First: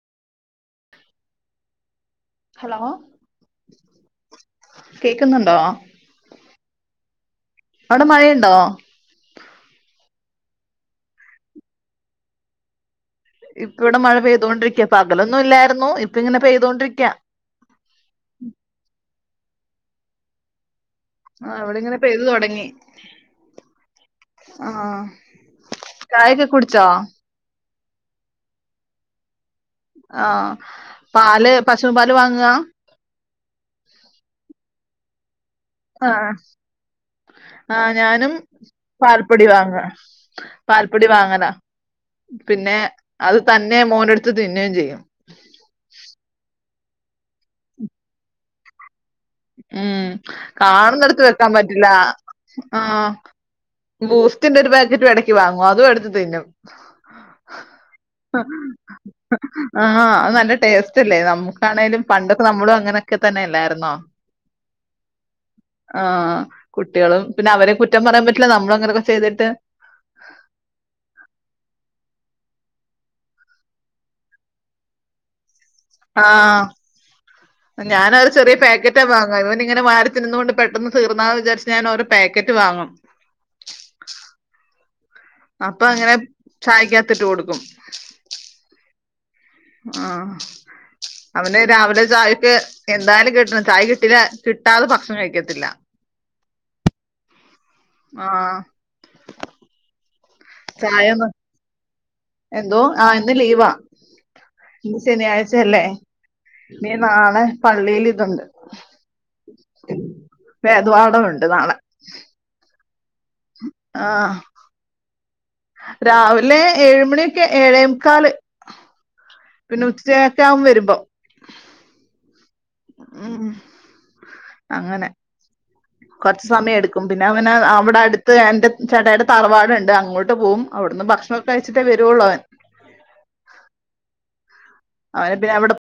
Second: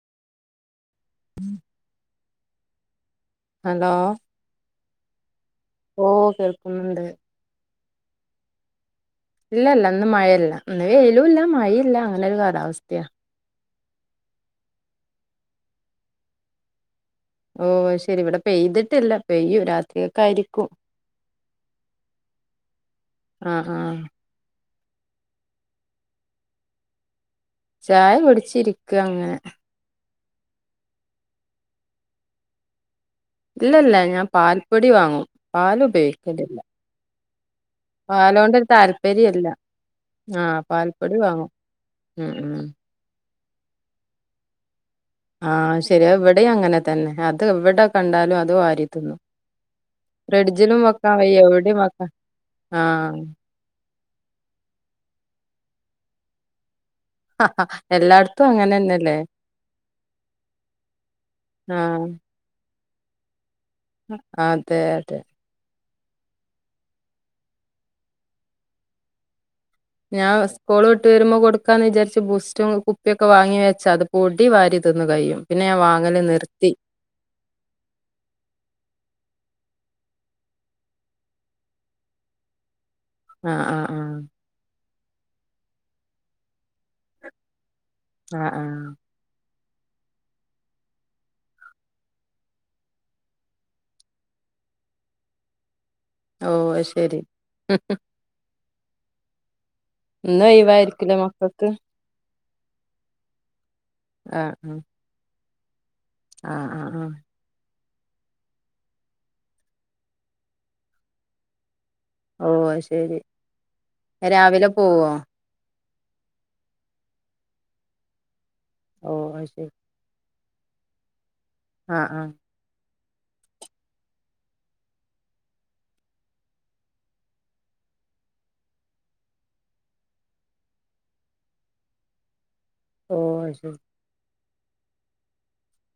[inaudible] Hello hello കേക്കുന്നുണ്ടോ? ഓ കേൾക്കുന്നുണ്ട് അവിട മഴയൊണ്ടോ? ഇല്ലല്ല ഇന്ന് മഴയില്ല ഇന്ന് വെയിലുല്ല മഴയില്ല അങ്ങനെ ഒരു കാലാവസ്ഥയാ ഇപ്പ ഇവിട മഴ പെയ്തോണ്ടിരിക്കയാ പകലൊന്നും ഇല്ലാരുന്നു ഇപ്പം ഇങ്ങനെ പെയ്തൊണ്ടിരിക്കാ ഓ അത് ശരി ഇവിടെ പെയ്തിട്ടില്ല പെയ്യും രാത്രിയൊക്കായിരിക്കും ആഹ് ഇവിടിങ്ങനെ പെയ്തു തൊടങ്ങി ആഹ് ആഹ് ആഹ് ചായേക്കെ കുടിച്ചോ? ചായ കുടിച്ചിരിക്കാ അങ്ങനെ ആഹ് പാല് പശൂമ്പാല് വാങ്ങുവാ ഇല്ല ഇല്ല ഞാൻ പാൽപ്പൊടി വാങ്ങും പാല് ഉപയോഗിക്കലില്ല [unintelligible] ആഹ് ഞാനും പാലോണ്ടൊരു പാൽപ്പൊടി താല്പര്യല്ല വാങ്ങ ആഹ് പാൽപ്പൊടി വാങ്ങും വാങ്ങലാ ഉം ഉം പിന്നെ അത് തന്നെ മോനെടുത്ത് തിന്നേം ചെയ്യും ആഹ് ശരിയ ഇവിടേം അങ്ങനെ തന്നെ അത് എവിട കണ്ടാലും അത് വാരിത്തിന്നും ഉം കാണുന്നിടത്ത് വെക്കാൻ എവിടെയും പറ്റില്ല വെക്കാൻ ആഹ് ഈ ബൂസ്റ്റിന്റെ ഒരു പാക്കറ്റും എടക്ക് വാങ്ങും അതും എടുത്ത് തിന്നും [unintelligible] എല്ലാടത്തും അങ്ങനെന്നല്ലേ ആഹ് അത് നല്ല ടേസ്റ്റല്ലേ നമ്മുക്കാണേലും ആഹ് പണ്ടൊക്ക നമ്മളും അങ്ങനൊക്കെ തന്നെ അല്ലാരുന്നോ? അതെ അതെ ആഹ് കുട്ടികളും പിന്നെ അവരേം കുറ്റം പറയാൻ പറ്റില്ല നമ്മളങ്ങനൊക്ക ചെയ്തിട്ട് ഞാൻ സ്കൂള് വിട്ട് വരുമ്പോ കൊടുക്കാന്ന് വിചാരിച്ച് ബുസ്റ്റും കുപ്പിയൊക്ക വാങ്ങി വെച്ചാത് പൊടി വാരി തിന്ന് കഴിയും പിന്നെ ഞാൻ വാങ്ങല് ആഹ് നിർത്തി ഞാനൊരു ചെറിയ പാക്കറ്റാ വാങ്ങാ ഇവനിങ്ങനെ വാരി തിന്നുന്നോണ്ട് പെട്ടെന്ന് തീർന്നാന്ന് വിചരിച്ച് ഞാൻ ഒരു പാക്കറ്റ് വാങ്ങും ആഹ് ആഹ് ആഹ് അപ്പങ്ങനെ ചായക്കാത്തിട്ട് കൊടുക്കും ആഹ് ആഹ് ആഹ് അവനെ രാവിലെ ചായൊക്ക് എന്തായാലും കിട്ടണം ചായ കിട്ടില്ല കിട്ടാതെ ഭക്ഷണം കഴിക്കത്തില്ല ഓ അത്ശരി [unintelligible] ആഹ് ഇന്ന് ലീവായിരിക്കല്ലേ ചായൊന്ന് മക്കക്ക്‌ എന്തോ ആഹ് ഇന്ന് ലീവാ ആഹ് ആഹ് ഇന്ന് ശനിയാഴ്ചയല്ലേ ആഹ് ഇനീ ആഹ് ആഹ് നാളെ പള്ളിൽ ഇതുണ്ട് വേദവാടമുണ്ട് നാളെ ഓ അയ്ശരി ആ രാവിലെ പോവോ രാവിലെ ഏഴുമണിയൊക്കെ ഏഴേമുക്കാൽ ഓ അത് ശരി പിന്നെ ഉചേക്കവും വരുമ്പോ ആഹ് ആഹ് ഉം അങ്ങനെ കുറച്ച് സമയം എടുക്കും പിന്നെ അങ്ങനെ അവിടെ അടുത്ത് എന്റെ ചേട്ടയുടെ തറവാടുണ്ട് അങ്ങോട്ട് പോകും അവിടുന്ന് ഭക്ഷണം കഴിച്ചിട്ടേ വരുള്ളൂ അവൻ ഓ അയ്ശരി അവരെ പിന്നെ അവിടെ